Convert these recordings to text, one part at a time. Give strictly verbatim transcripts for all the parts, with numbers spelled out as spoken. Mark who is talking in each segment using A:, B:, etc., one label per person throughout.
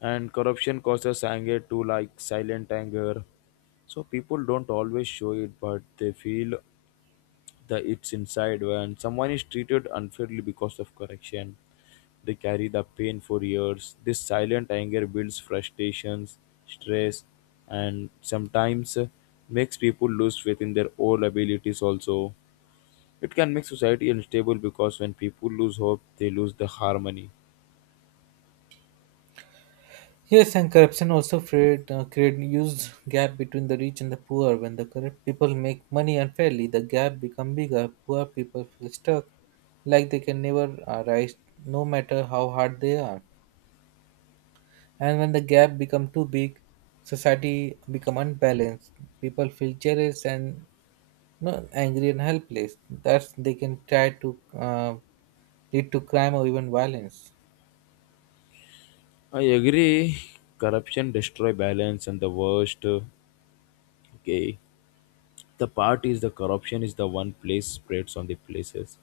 A: And corruption causes anger too, like silent anger. So people don't always show it, but they feel that it's inside. When someone is treated unfairly because of corruption, they carry the pain for years. This silent anger builds frustrations, stress, and sometimes uh, makes people lose faith in their own abilities also. It can make society unstable because when people lose hope, they lose the harmony.
B: Yes, and corruption also create, uh, create huge gap between the rich and the poor. When the corrupt people make money unfairly, the gap become bigger. Poor people feel stuck, like they can never uh, rise, no matter how hard they are. And when the gap become too big, society become unbalanced. People feel jealous and no, angry and helpless. That's they can try to uh, lead to crime or even violence.
A: I agree. Corruption destroy balance, and the worst. uh, Okay, the part is the corruption is the one place spreads on the places.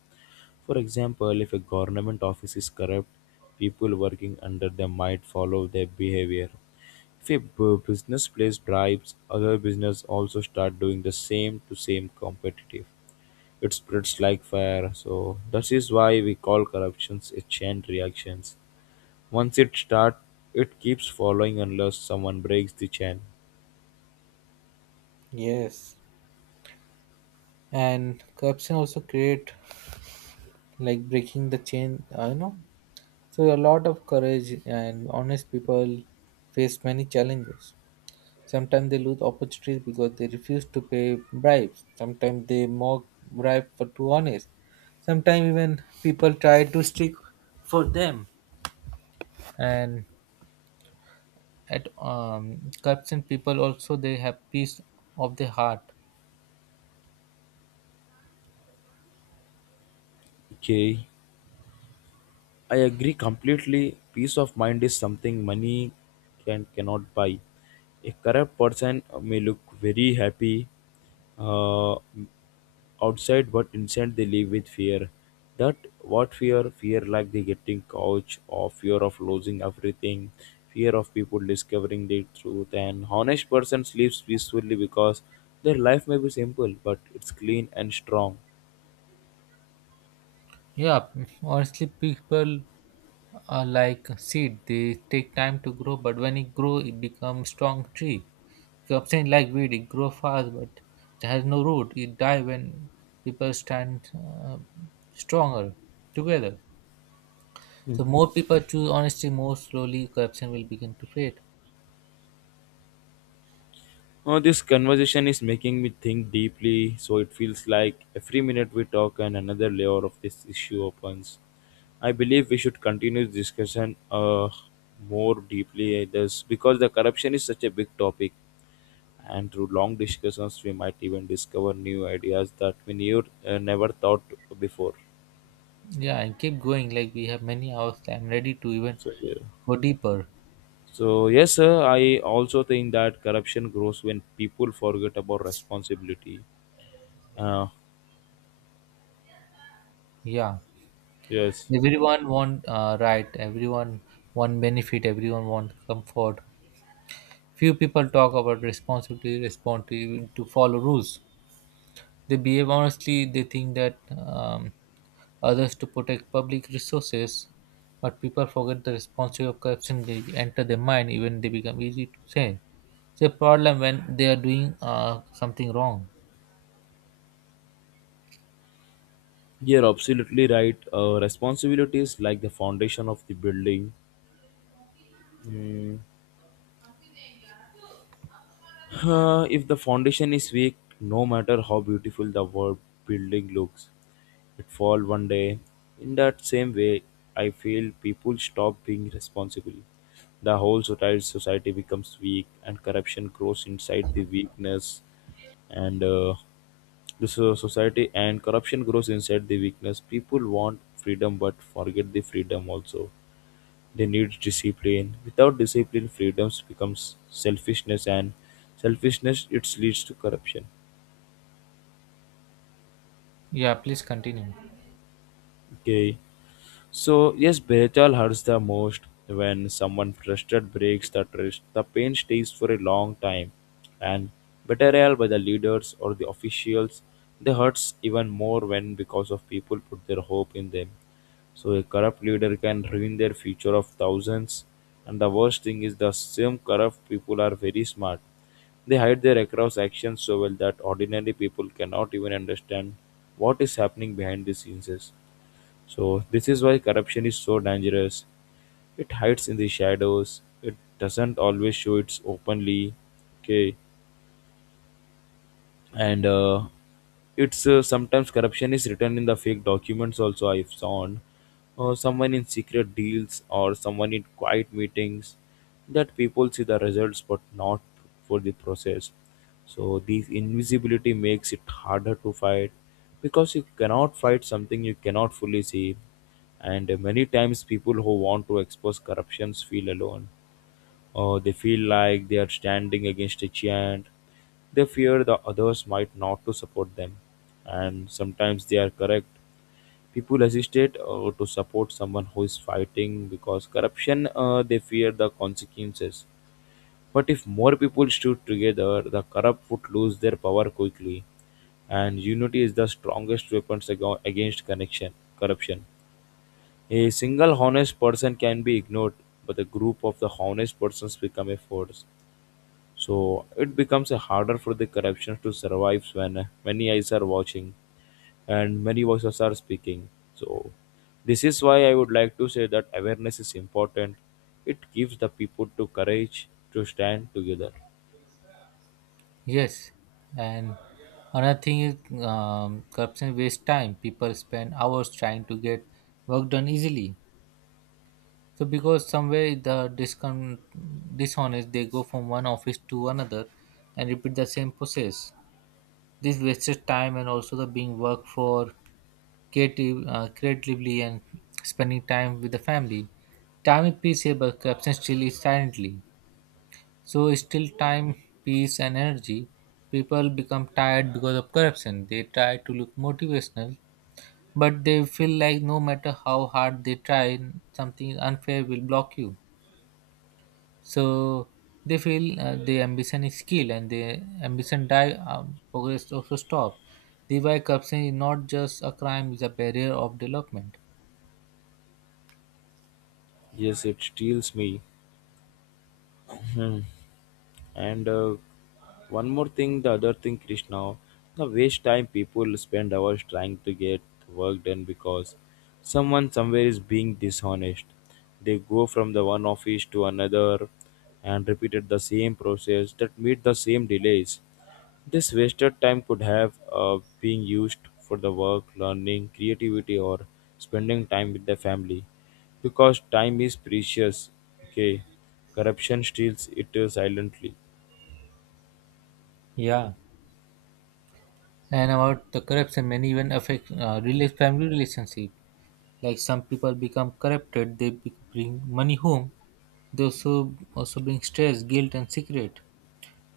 A: For example, if a government office is corrupt, people working under them might follow their behavior. If a bu- business place bribes, other business also start doing the same to same competitive. It spreads like fire. So that is why we call corruptions a chain reaction. Once it starts, it keeps following unless someone breaks the chain.
B: Yes, and corruption also create like breaking the chain uh, you know so a lot of courage and honest people face many challenges, sometimes they lose opportunities because they refuse to pay bribes, sometimes they mock bribe for too honest, sometimes even people try to stick for them. And at um corruption people also they have peace of the heart.
A: Okay. I agree completely. Peace of mind is something money can cannot buy. A corrupt person may look very happy uh, outside, but inside they live with fear. That what fear? Fear like they getting couch, or fear of losing everything, fear of people discovering the truth. And honest person sleeps peacefully because their life may be simple, but it's clean and strong.
B: Yeah, honestly people are like seed, they take time to grow, but when it grow it becomes strong tree. Something like weed, it grows fast but it has no root. It die when people stand uh, stronger together. So more people choose honesty, more slowly corruption will begin to fade.
A: Oh, this conversation is making me think deeply, so it feels like every minute we talk and another layer of this issue opens. I believe we should continue this discussion uh, more deeply this, because the corruption is such a big topic and through long discussions we might even discover new ideas that we knew, uh, never thought before.
B: Yeah, and keep going. Like we have many hours. I'm ready to even
A: So, yeah.
B: go deeper.
A: So yes, sir, I also think that corruption grows when people forget about responsibility. Uh,
B: Yeah,
A: yes.
B: everyone want uh, right. Everyone want benefit. Everyone want comfort. Few people talk about responsibility, respond to to follow rules. They behave honestly. They think that. Um, others to protect public resources, but people forget the responsibility of corruption. They enter their mind even they become easy to change. It's a problem when they are doing uh, something wrong.
A: You're absolutely right. Uh, responsibilities like the foundation of the building. Mm. Uh, if the foundation is weak, no matter how beautiful the world building looks, it fall one day. In that same way, I feel people stop being responsible. The whole society society becomes weak, and corruption grows inside the weakness. And uh, the so- society and corruption grows inside the weakness. People want freedom, but forget the freedom also. They need discipline. Without discipline, freedoms becomes selfishness, and selfishness it leads to corruption.
B: Yeah, please continue.
A: Okay, so yes, betrayal hurts the most when someone trusted breaks the trust. The pain stays for a long time, and betrayal by the leaders or the officials, they hurts even more when because of people put their hope in them. So a corrupt leader can ruin their future of thousands. And the worst thing is the same corrupt people are very smart. They hide their across actions so well that ordinary people cannot even understand what is happening behind the scenes. So this is why corruption is so dangerous. It hides in the shadows. It doesn't always show its openly. Okay. And uh, it's uh, sometimes corruption is written in the fake documents also I've found uh, someone in secret deals or someone in quiet meetings that people see the results but not for the process. So this invisibility makes it harder to fight because you cannot fight something you cannot fully see. And many times people who want to expose corruptions feel alone. Uh, they feel like they are standing against a giant. They fear the others might not to support them, and sometimes they are correct. People hesitate uh, to support someone who is fighting because corruption. Uh, they fear the consequences. But if more people stood together, the corrupt would lose their power quickly, and unity is the strongest weapon against connection corruption. A single honest person can be ignored, but a group of the honest persons become a force. So it becomes a harder for the corruptions to survive when uh, many eyes are watching and many voices are speaking. So this is why I would like to say that awareness is important. It gives the people to courage to stand together.
B: Yes, and another thing is um, corruption wastes time. People spend hours trying to get work done easily. So because somewhere the discon- dishonest, they go from one office to another and repeat the same process. This wasted time and also the being worked for creative, uh, creatively and spending time with the family. Time is peace, but absence still is silently. So it's still time, peace and energy. People become tired because of corruption. They try to look motivational, but they feel like no matter how hard they try, something unfair will block you. So they feel uh, the ambition is skill and the ambition die um, progress also stop. The thereby corruption is not just a crime, it's a barrier of development.
A: Yes, it steals me. And uh, one more thing, the other thing, Krishna, the waste time people spend hours trying to get work done because someone somewhere is being dishonest. They go from the one office to another and repeated the same process that meet the same delays. This wasted time could have uh, been used for the work, learning, creativity, or spending time with the family because time is precious. Okay, corruption steals it uh, silently.
B: Yeah, and about the corruption many even affect uh, rela- family relationship, like some people become corrupted, they be- bring money home, they also also bring stress, guilt and secret.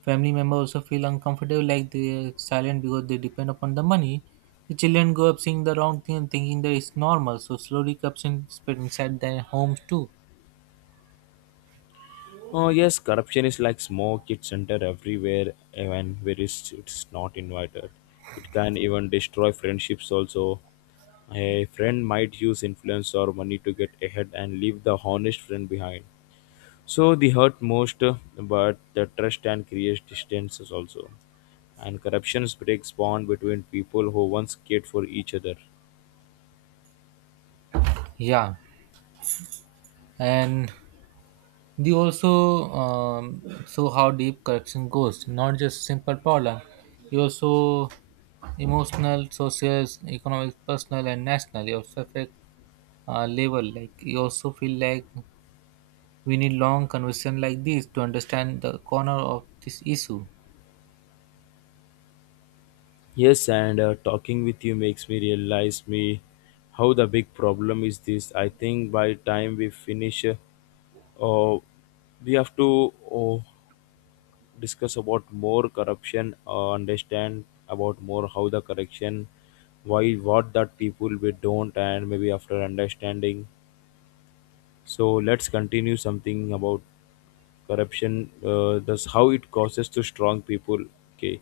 B: Family members also feel uncomfortable, like they're silent because they depend upon the money. The children grow up seeing the wrong thing and thinking that it's normal, so slowly comes in spread inside their homes too.
A: Oh yes, corruption is like smoke. It's entered everywhere, even where it's, it's not invited. It can even destroy friendships. Also, a friend might use influence or money to get ahead and leave the honest friend behind. So the hurt most, uh, but the trust and creates distances also. And corruption breaks bond between people who once cared for each other.
B: Yeah, and they also um, show how deep corruption goes, not just simple problem. You also emotional, social, economic, personal, and national. You also affect uh, level. Like you also feel like we need long conversation like this to understand the corner of this issue.
A: Yes, and uh, talking with you makes me realize me how the big problem is this. I think by time we finish, uh, uh, we have to uh, discuss about more corruption, uh, understand about more how the correction, why what that people we don't, and maybe after understanding so let's continue something about corruption, uh, thus how it causes to strong people, okay,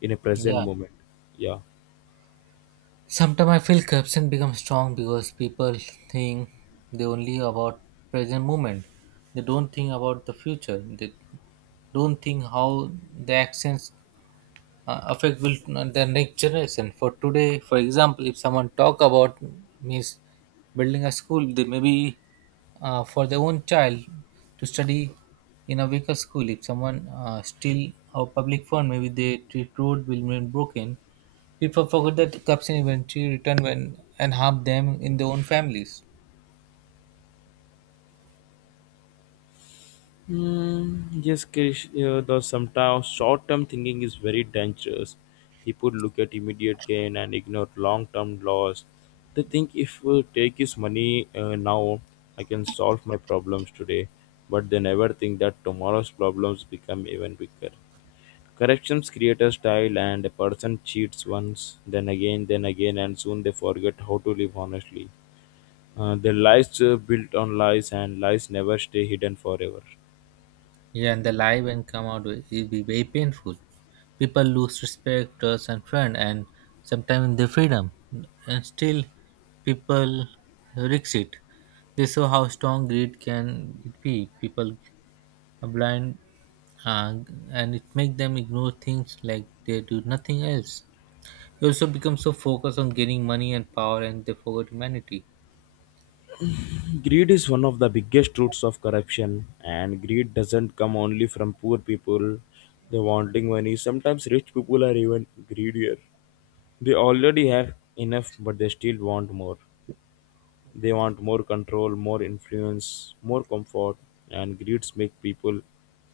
A: in a present
B: Yeah.
A: moment. Yeah.
B: Sometimes I feel corruption becomes strong because people think they only about present moment. They don't think about the future. They don't think how the actions uh, affect will uh, the next generation. For today, for example, if someone talk about means building a school, they maybe uh, for their own child to study in a weaker school. If someone uh, steal our public fund, maybe they treat road will remain broken. People forget that cups can eventually return when and harm them in their own families.
A: Mm, yes, Krish, uh, though sometimes short term thinking is very dangerous. People look at immediate gain and ignore long term loss. They think if we take his money uh, now, I can solve my problems today, but they never think that tomorrow's problems become even bigger. Corrections create a style, and a person cheats once, then again, then again, and soon they forget how to live honestly. Uh, their lives uh, built on lies, and lies never stay hidden forever.
B: Yeah, and the lie when come out will it'll be very painful. People lose respect, trust, and friend, and sometimes their freedom. And still, people risk it. They saw how strong greed can it be. People are blind, uh, and it make them ignore things like they do nothing else. They also become so focused on gaining money and power, and they forget humanity.
A: Greed is one of the biggest roots of corruption, and greed doesn't come only from poor people. They wanting money. Sometimes rich people are even greedier. They already have enough, but they still want more. They want more control, more influence, more comfort, and greeds make people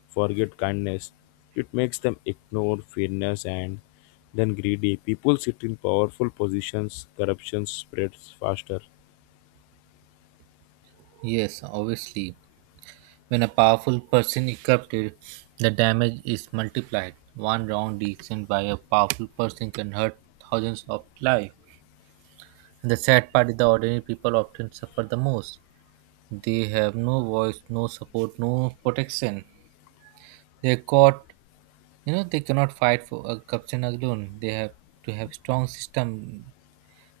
A: forget kindness. It makes them ignore fairness and then greedy. People sit in powerful positions, corruption spreads faster.
B: Yes, obviously. When a powerful person is captured, the damage is multiplied. One wrong decision by a powerful person can hurt thousands of lives. And the sad part is the ordinary people often suffer the most. They have no voice, no support, no protection. They're caught, you know, they cannot fight for a corruption alone. They have to have strong system.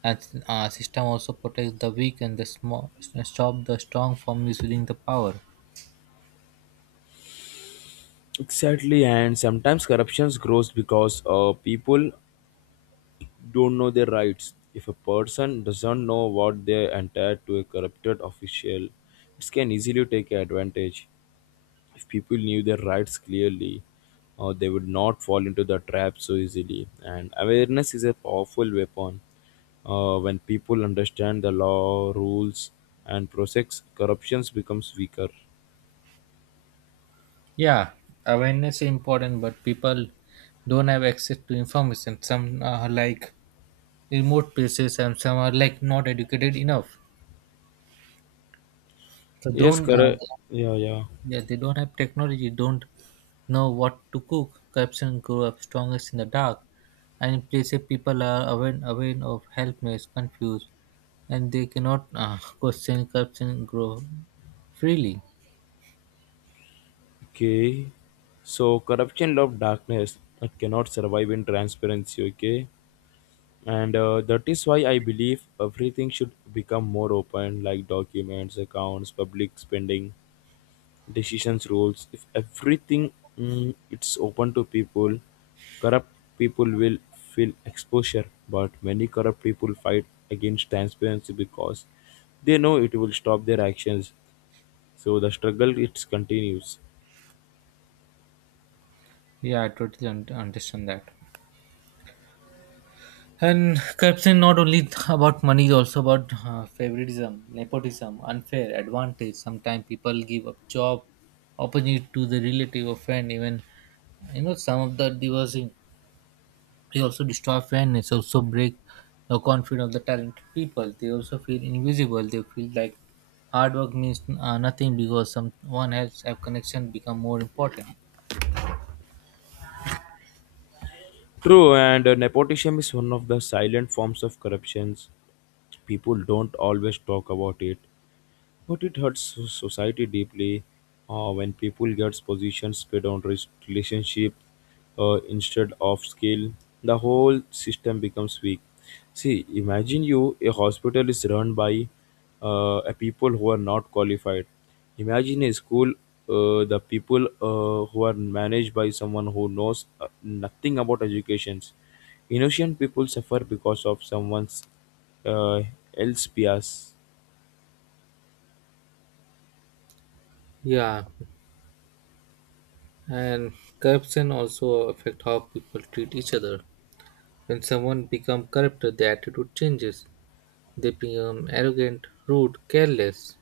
B: And uh, system also protects the weak and the small, stop the strong from misusing the power.
A: Exactly, and sometimes corruption grows because uh, people don't know their rights. If a person doesn't know what they're entitled to a corrupted official, it can easily take advantage. If people knew their rights clearly, uh, they would not fall into the trap so easily. And awareness is a powerful weapon. Uh, when people understand the law, rules, and process, corruptions becomes weaker.
B: Yeah, awareness is important, but people don't have access to information. Some are like remote places, and some are like not educated enough. So
A: Yes,
B: don't
A: correct.
B: uh,
A: Yeah, yeah.
B: yeah, they don't have technology. Don't know what to cook. Corruption grow up strongest in the dark, and in places people are aware aware of helpless, confused, and they cannot uh, question corruption grow freely.
A: Okay. So corruption love darkness that cannot survive in transparency, okay? And uh, that is why I believe everything should become more open, like documents, accounts, public spending, decisions, rules. If everything mm, it's open to people, corrupt people will feel exposure. But many corrupt people fight against transparency because they know it will stop their actions. So the struggle it continues.
B: Yeah, I totally un- understand that. And corruption not only about money, it's also about uh, favoritism, nepotism, unfair advantage. Sometimes people give up job, opportunity to the relative or friend. Even you know some of the divorcing, they also destroy fairness, also break the confidence of the talented people. They also feel invisible. They feel like hard work means uh, nothing because someone else have connection become more important.
A: True, and uh, nepotism is one of the silent forms of corruptions. People don't always talk about it, but it hurts so- society deeply uh, when people get positions paid on res- relationship uh, instead of skill. The whole system becomes weak. See, imagine you a hospital is run by uh, a people who are not qualified. Imagine a school, uh, the people uh, who are managed by someone who knows uh, nothing about educations. Innocent people suffer because of someone's uh, else bias.
B: Yeah, and corruption also affect how people treat each other. When someone becomes corrupt, their attitude changes. They become arrogant, rude, careless.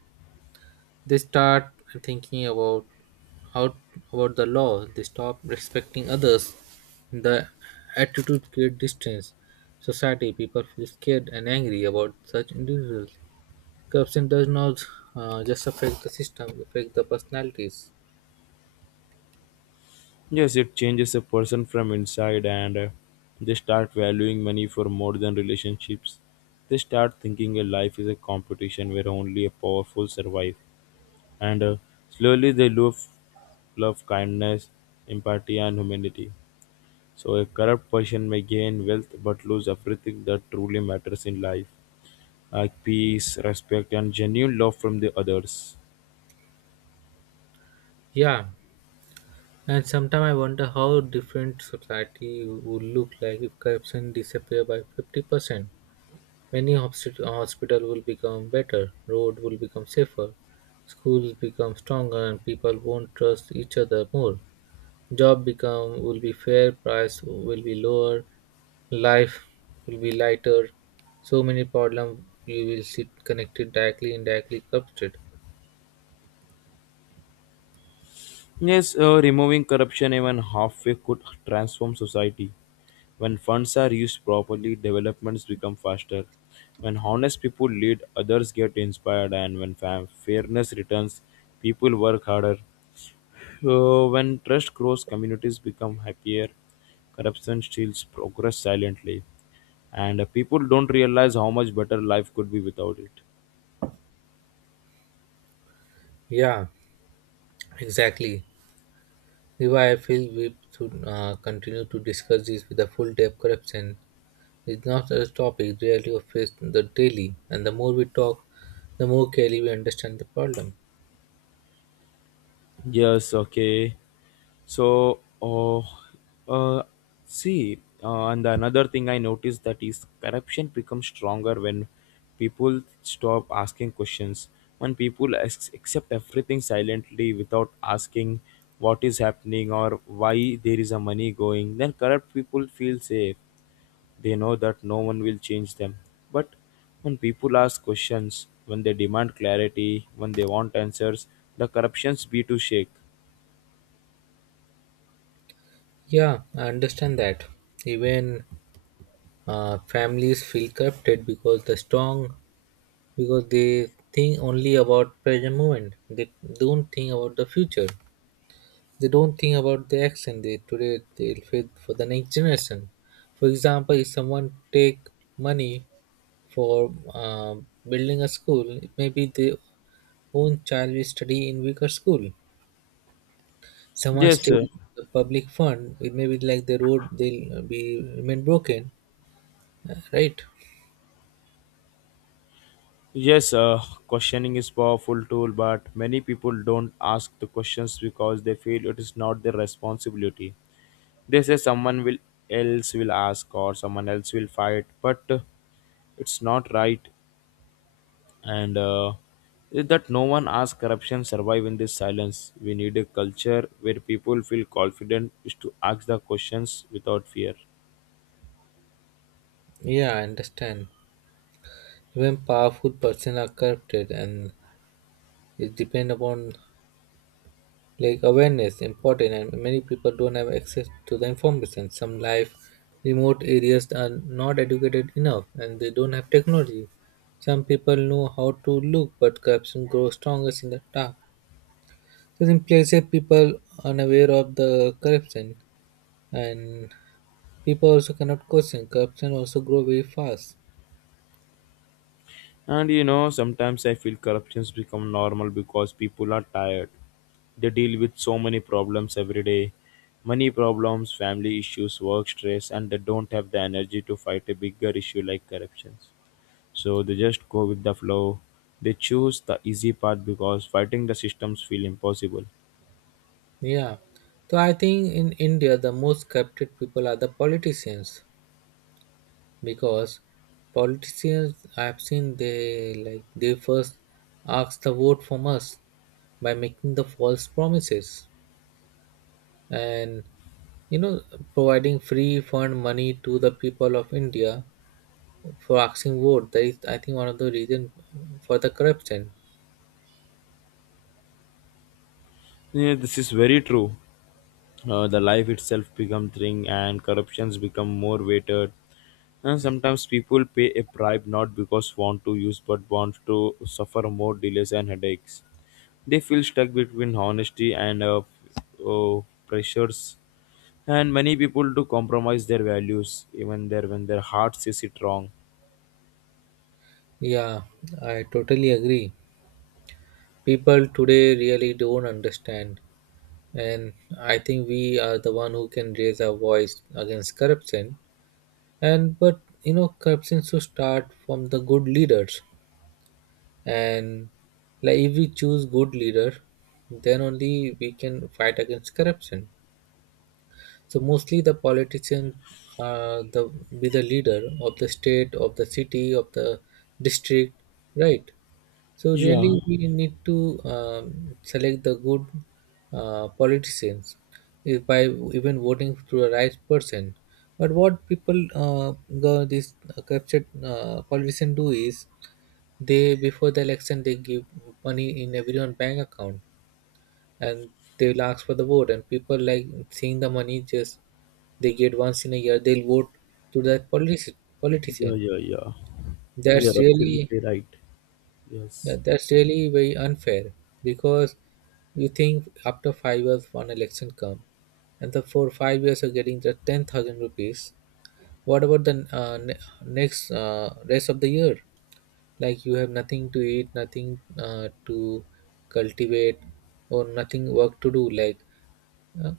B: They start thinking about how about the law. They stop respecting others. The attitude creates distance. Society people feel scared and angry about such individuals. Corruption does not uh, just affect the system; it affects the personalities.
A: Yes, it changes a person from inside, and uh, they start valuing money for more than relationships. They start thinking a life is a competition where only a powerful survive, and uh, slowly they lose love, kindness, empathy, and humanity. So, a corrupt person may gain wealth but lose everything that truly matters in life, like peace, respect, and genuine love from the others.
B: Yeah, and sometimes I wonder how different society would look like if corruption disappeared by fifty percent. Many hospi- hospital will become better, road will become safer, schools become stronger, and people won't trust each other more. Job become will be fair, price will be lower, life will be lighter. So many problems you will see connected directly, indirectly corrupted.
A: Yes, uh, removing corruption even halfway could transform society. When funds are used properly, developments become faster. When honest people lead, others get inspired, and when fa- fairness returns, people work harder. Uh, when trust grows, communities become happier. Corruption steals progress silently, and uh, people don't realize how much better life could be without it.
B: Yeah, exactly. This is why I feel we should uh, continue to discuss this with a full depth corruption. It's not a topic rarely faced in the daily, and the more we talk, the more clearly we understand the problem.
A: Yes, okay. So, uh, uh, see, uh, and another thing I noticed that is corruption becomes stronger when people stop asking questions. When people as- accept everything silently without asking what is happening or why there is a money going, then corrupt people feel safe. They know that no one will change them. But when people ask questions, when they demand clarity, when they want answers, the corruptions be to shake.
B: Yeah, I understand that. Even uh, families feel corrupted because the strong, because they think only about present moment. They don't think about the future. They don't think about the action they today they'll face for the next generation. For example, if someone take money for uh, building a school, maybe they own child will study in weaker school. Someone
A: Yes,
B: steal
A: uh,
B: the public fund, it may be like the road they'll be remain broken, uh, right?
A: yes, uh, questioning is powerful tool, but many people don't ask the questions because they feel it is not their responsibility. They say someone will else will ask or someone else will fight, but uh, it's not right. And uh, is that no one asks corruption survive in this silence. We need a culture where people feel confident is to ask the questions without fear.
B: Yeah, I understand. Even powerful person are corrupted, and it depend upon like awareness important, and many people don't have access to the information. Some life remote areas are not educated enough, and they don't have technology. Some people know how to look, but corruption grows strongest in the dark. So in places people unaware of the corruption and people also cannot question. Corruption also grow very fast.
A: And you know, sometimes I feel corruptions become normal because people are tired. They deal with so many problems every day. Money problems, family issues, work stress, and they don't have the energy to fight a bigger issue like corruptions. So they just go with the flow. They choose the easy path because fighting the systems feel impossible.
B: Yeah. So I think in India the most corrupted people are the politicians because politicians I have seen they like they first ask the vote from us by making the false promises and you know providing free fund money to the people of India for asking vote. That is, I think, one of the reason for the corruption.
A: Yeah, this is very true. Uh, the life itself becomes thing and corruptions become more weighted. And sometimes people pay a bribe not because want to use but want to suffer more delays and headaches. They feel stuck between honesty and uh, uh, pressures. And many people do compromise their values even there when their heart says it wrong.
B: Yeah, I totally agree. People today really don't understand, and I think we are the one who can raise our voice against corruption. And but you know, corruption should start from the good leaders, and like if we choose good leader, then only we can fight against corruption. So mostly the politician uh, the be the leader of the state, of the city, of the district, right? So really
A: Yeah,
B: we need to um, select the good uh, politicians is by even voting through a right person. But what people uh, go this captured uh, politician do is they before the election they give money in everyone bank account and they will ask for the vote and people like seeing the money just they get once in a year they'll vote to that politi-
A: yeah,
B: politician.
A: yeah, yeah.
B: That's
A: You're
B: really
A: absolutely right.
B: yeah,
A: Yes.
B: that's really very unfair because you think after five years one election come and the for five years are getting the ten thousand rupees, what about the uh, ne- next uh, rest of the year, like you have nothing to eat, nothing uh, to cultivate or nothing work to do, like uh,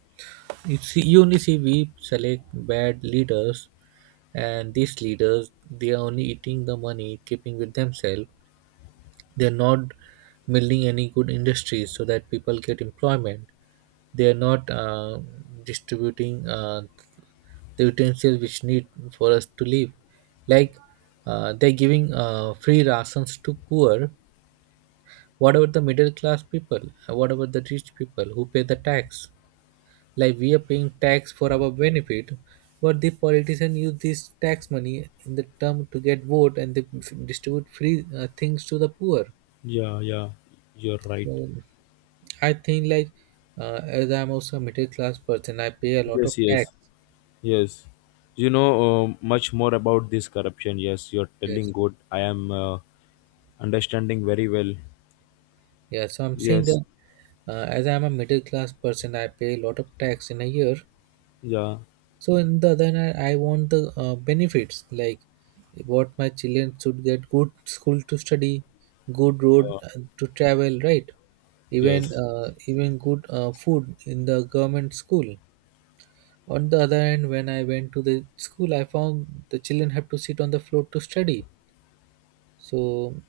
B: it's unity we select bad leaders and these leaders they are only eating the money, keeping with themselves. They're not building any good industries so that people get employment. They are not uh, distributing uh, the utensils which need for us to live. Like uh, they're giving uh, free rations to poor. What about the middle class people? What about the rich people who pay the tax? Like we are paying tax for our benefit, but the politician use this tax money in the term to get vote, and they f- distribute free uh, things to the poor.
A: Yeah, yeah. You're right.
B: So I think, like, uh, as I'm also a middle class person, I pay a lot of
A: Yes, yes,
B: tax.
A: yes. You know uh, much more about this corruption. Yes, you're telling
B: Yes,
A: good. I am. Uh, understanding very well.
B: yeah. So I'm saying
A: Yes,
B: that, uh, as I'm a middle class person, I pay a lot of tax in a year.
A: yeah,
B: So, in the other hand, I want the uh, benefits, like what my children should get. Good school to study, good road
A: yeah,
B: uh, to travel, right? even
A: yes,
B: uh, even good uh, food in the government school. On the other hand, when I went to the school, I found the children have to sit on the floor to study. So,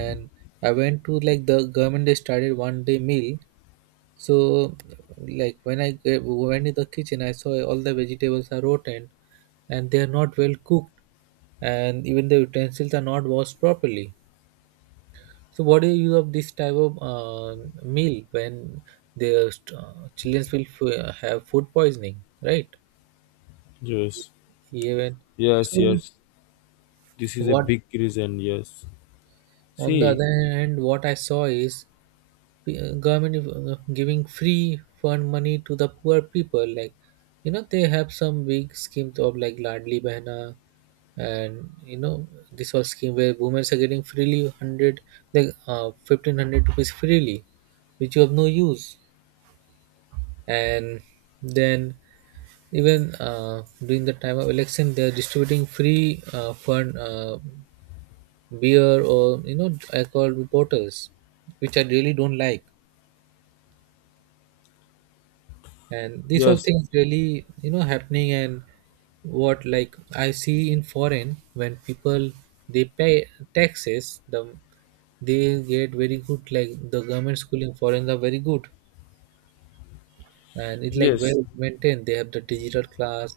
B: and I went to, like, the government, they started one day meal. So, like when I g- went in the kitchen, I saw all the vegetables are rotten, and they are not well cooked, and even the utensils are not washed properly. So, what do you use of this type of uh, meal, when their st- uh, children will f- have food poisoning, right?
A: yes,
B: Even.
A: yes,
B: So,
A: yes. This is a
B: what?
A: big reason. Yes.
B: On the
A: See,
B: other hand, what I saw is, uh, government is, uh, giving free fund money to the poor people. Like, you know they have some big schemes of, like, ladli behna. And, you know this whole scheme where women are getting freely one hundred, like uh, fifteen hundred rupees freely, which you have no use. And then, even uh, during the time of election, they are distributing free uh, fund, uh, beer, or you know alcohol bottles, which I really don't like. And these all
A: yes,
B: things really, you know happening. And what, like, I see in foreign: when people, they pay taxes, the they get very good, like the government school in foreign are very good, and it's like
A: yes,
B: well maintained. They have the digital class,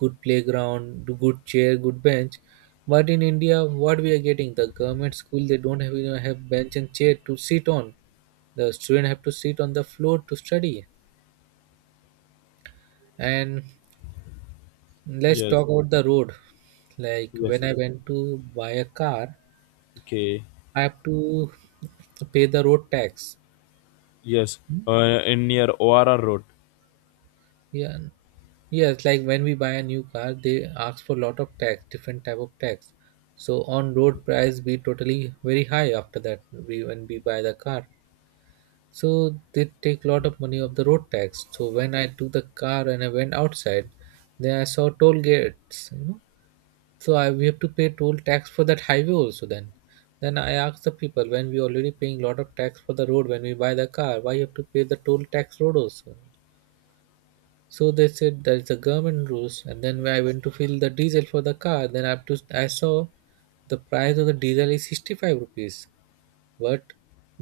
B: good playground, good chair, good bench. But in India, what we are getting, the government school, they don't have even have bench and chair to sit on. The student have to sit on the floor to study. And let's
A: yes,
B: talk about the road. Like
A: yes,
B: when
A: yes.
B: I went to buy a car,
A: Okay,
B: I have to pay the road tax.
A: yes. Uh, in near O R R road.
B: Yeah, yes. Like when we buy a new car, they ask for a lot of tax, different type of tax. So on road price be totally very high after that. We, when we buy the car, so they take a lot of money of the road tax. So when I took the car and I went outside, then I saw toll gates. You know, So I, we have to pay toll tax for that highway also, then. Then I asked the people, when we already paying lot of tax for the road when we buy the car, why you have to pay the toll tax road also? So they said that is the government rules. And then when I went to fill the diesel for the car, then I have to I saw the price of the diesel is sixty five rupees, but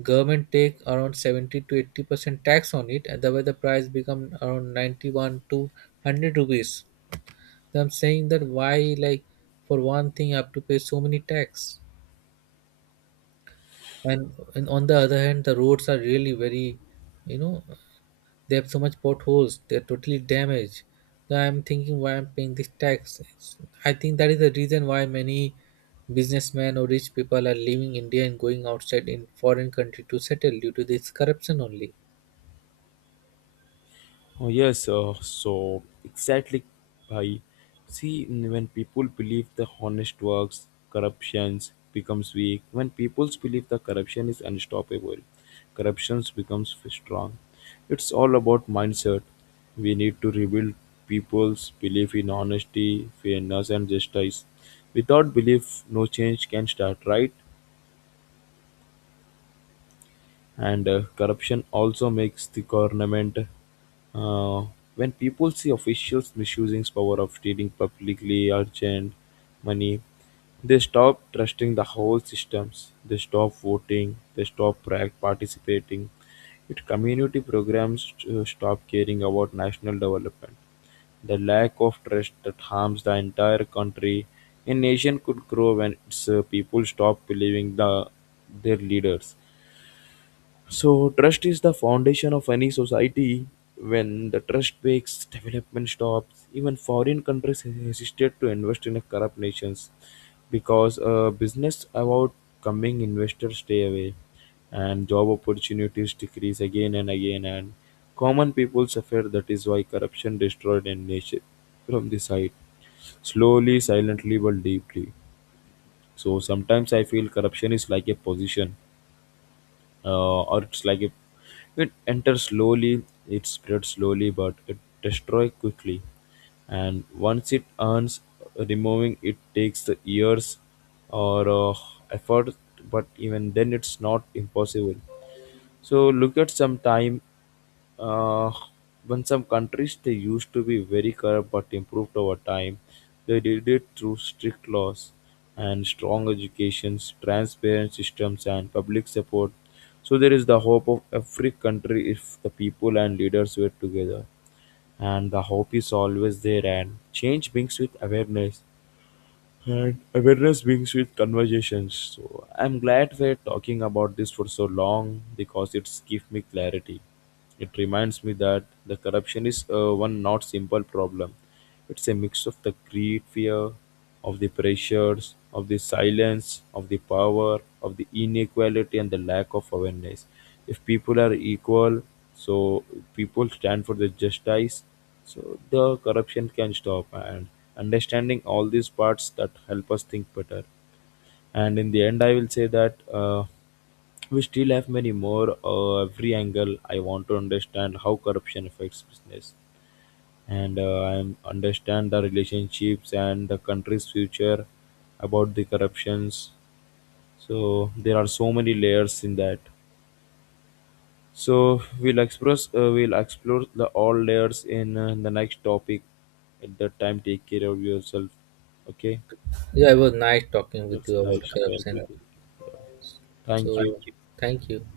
B: government take around seventy to eighty percent tax on it, and the way the price become around ninety one to one hundred rupees. I'm saying that, why, like, for one thing I have to pay so many tax, and and on the other hand, the roads are really very, you know, they have so much potholes. They're totally damaged. So I'm thinking why I'm paying this tax. It's- I think that is the reason why many businessmen or rich people are leaving India and going outside in foreign country to settle, due to this corruption only.
A: Oh, yes, uh, so exactly, Bhai. See, when people believe the honest works, corruptions becomes weak. When people believe the corruption is unstoppable, corruptions becomes strong. It's all about mindset. We need to rebuild people's belief in honesty, fairness, and justice. Without belief, no change can start, right? And uh, corruption also makes the government uh, when people see officials misusing power of stealing publicly urgent money, they stop trusting the whole systems, they stop voting, they stop pra- participating it community programs, uh, stop caring about national development. The lack of trust that harms the entire country. A nation could grow when its uh, people stop believing the their leaders. So, trust is the foundation of any society. When the trust breaks, development stops. Even foreign countries hesitate to invest in corrupt nations because uh, business about coming investors stay away and job opportunities decrease again and again, and common people suffer. That is why corruption destroyed a nation from the side, slowly, silently, but deeply. So sometimes I feel corruption is like a position, uh, or it's like it, it enters slowly, it spreads slowly, but it destroys quickly. And once it earns, removing it takes the years or uh, effort, but even then it's not impossible. So look at some time, uh, when some countries they used to be very corrupt but improved over time, they did it through strict laws and strong educations, transparent systems, and public support. So there is the hope of every country if the people and leaders were together. And the hope is always there, and change brings with awareness, and awareness brings with conversations. So I'm glad we're talking about this for so long because it's give me clarity. It reminds me that the corruption is uh, one not simple problem. It's a mix of the greed, fear, of the pressures, of the silence, of the power, of the inequality, and the lack of awareness. If people are equal, so people stand for the justice, so the corruption can stop, and understanding all these parts that help us think better. And in the end, I will say that uh, we still have many more uh, every angle. I want to understand how corruption affects business, and uh, I am- understand the relationships and the country's future about the corruptions. So there are so many layers in that. So we'll express uh, we'll explore the all layers in uh, the next topic. At that time, take care of yourself. Okay.
B: Yeah, it was nice talking with
A: That's
B: you
A: a
B: about
A: nice talk you
B: corruption.
A: too. Thank
B: So,
A: you.
B: thank you.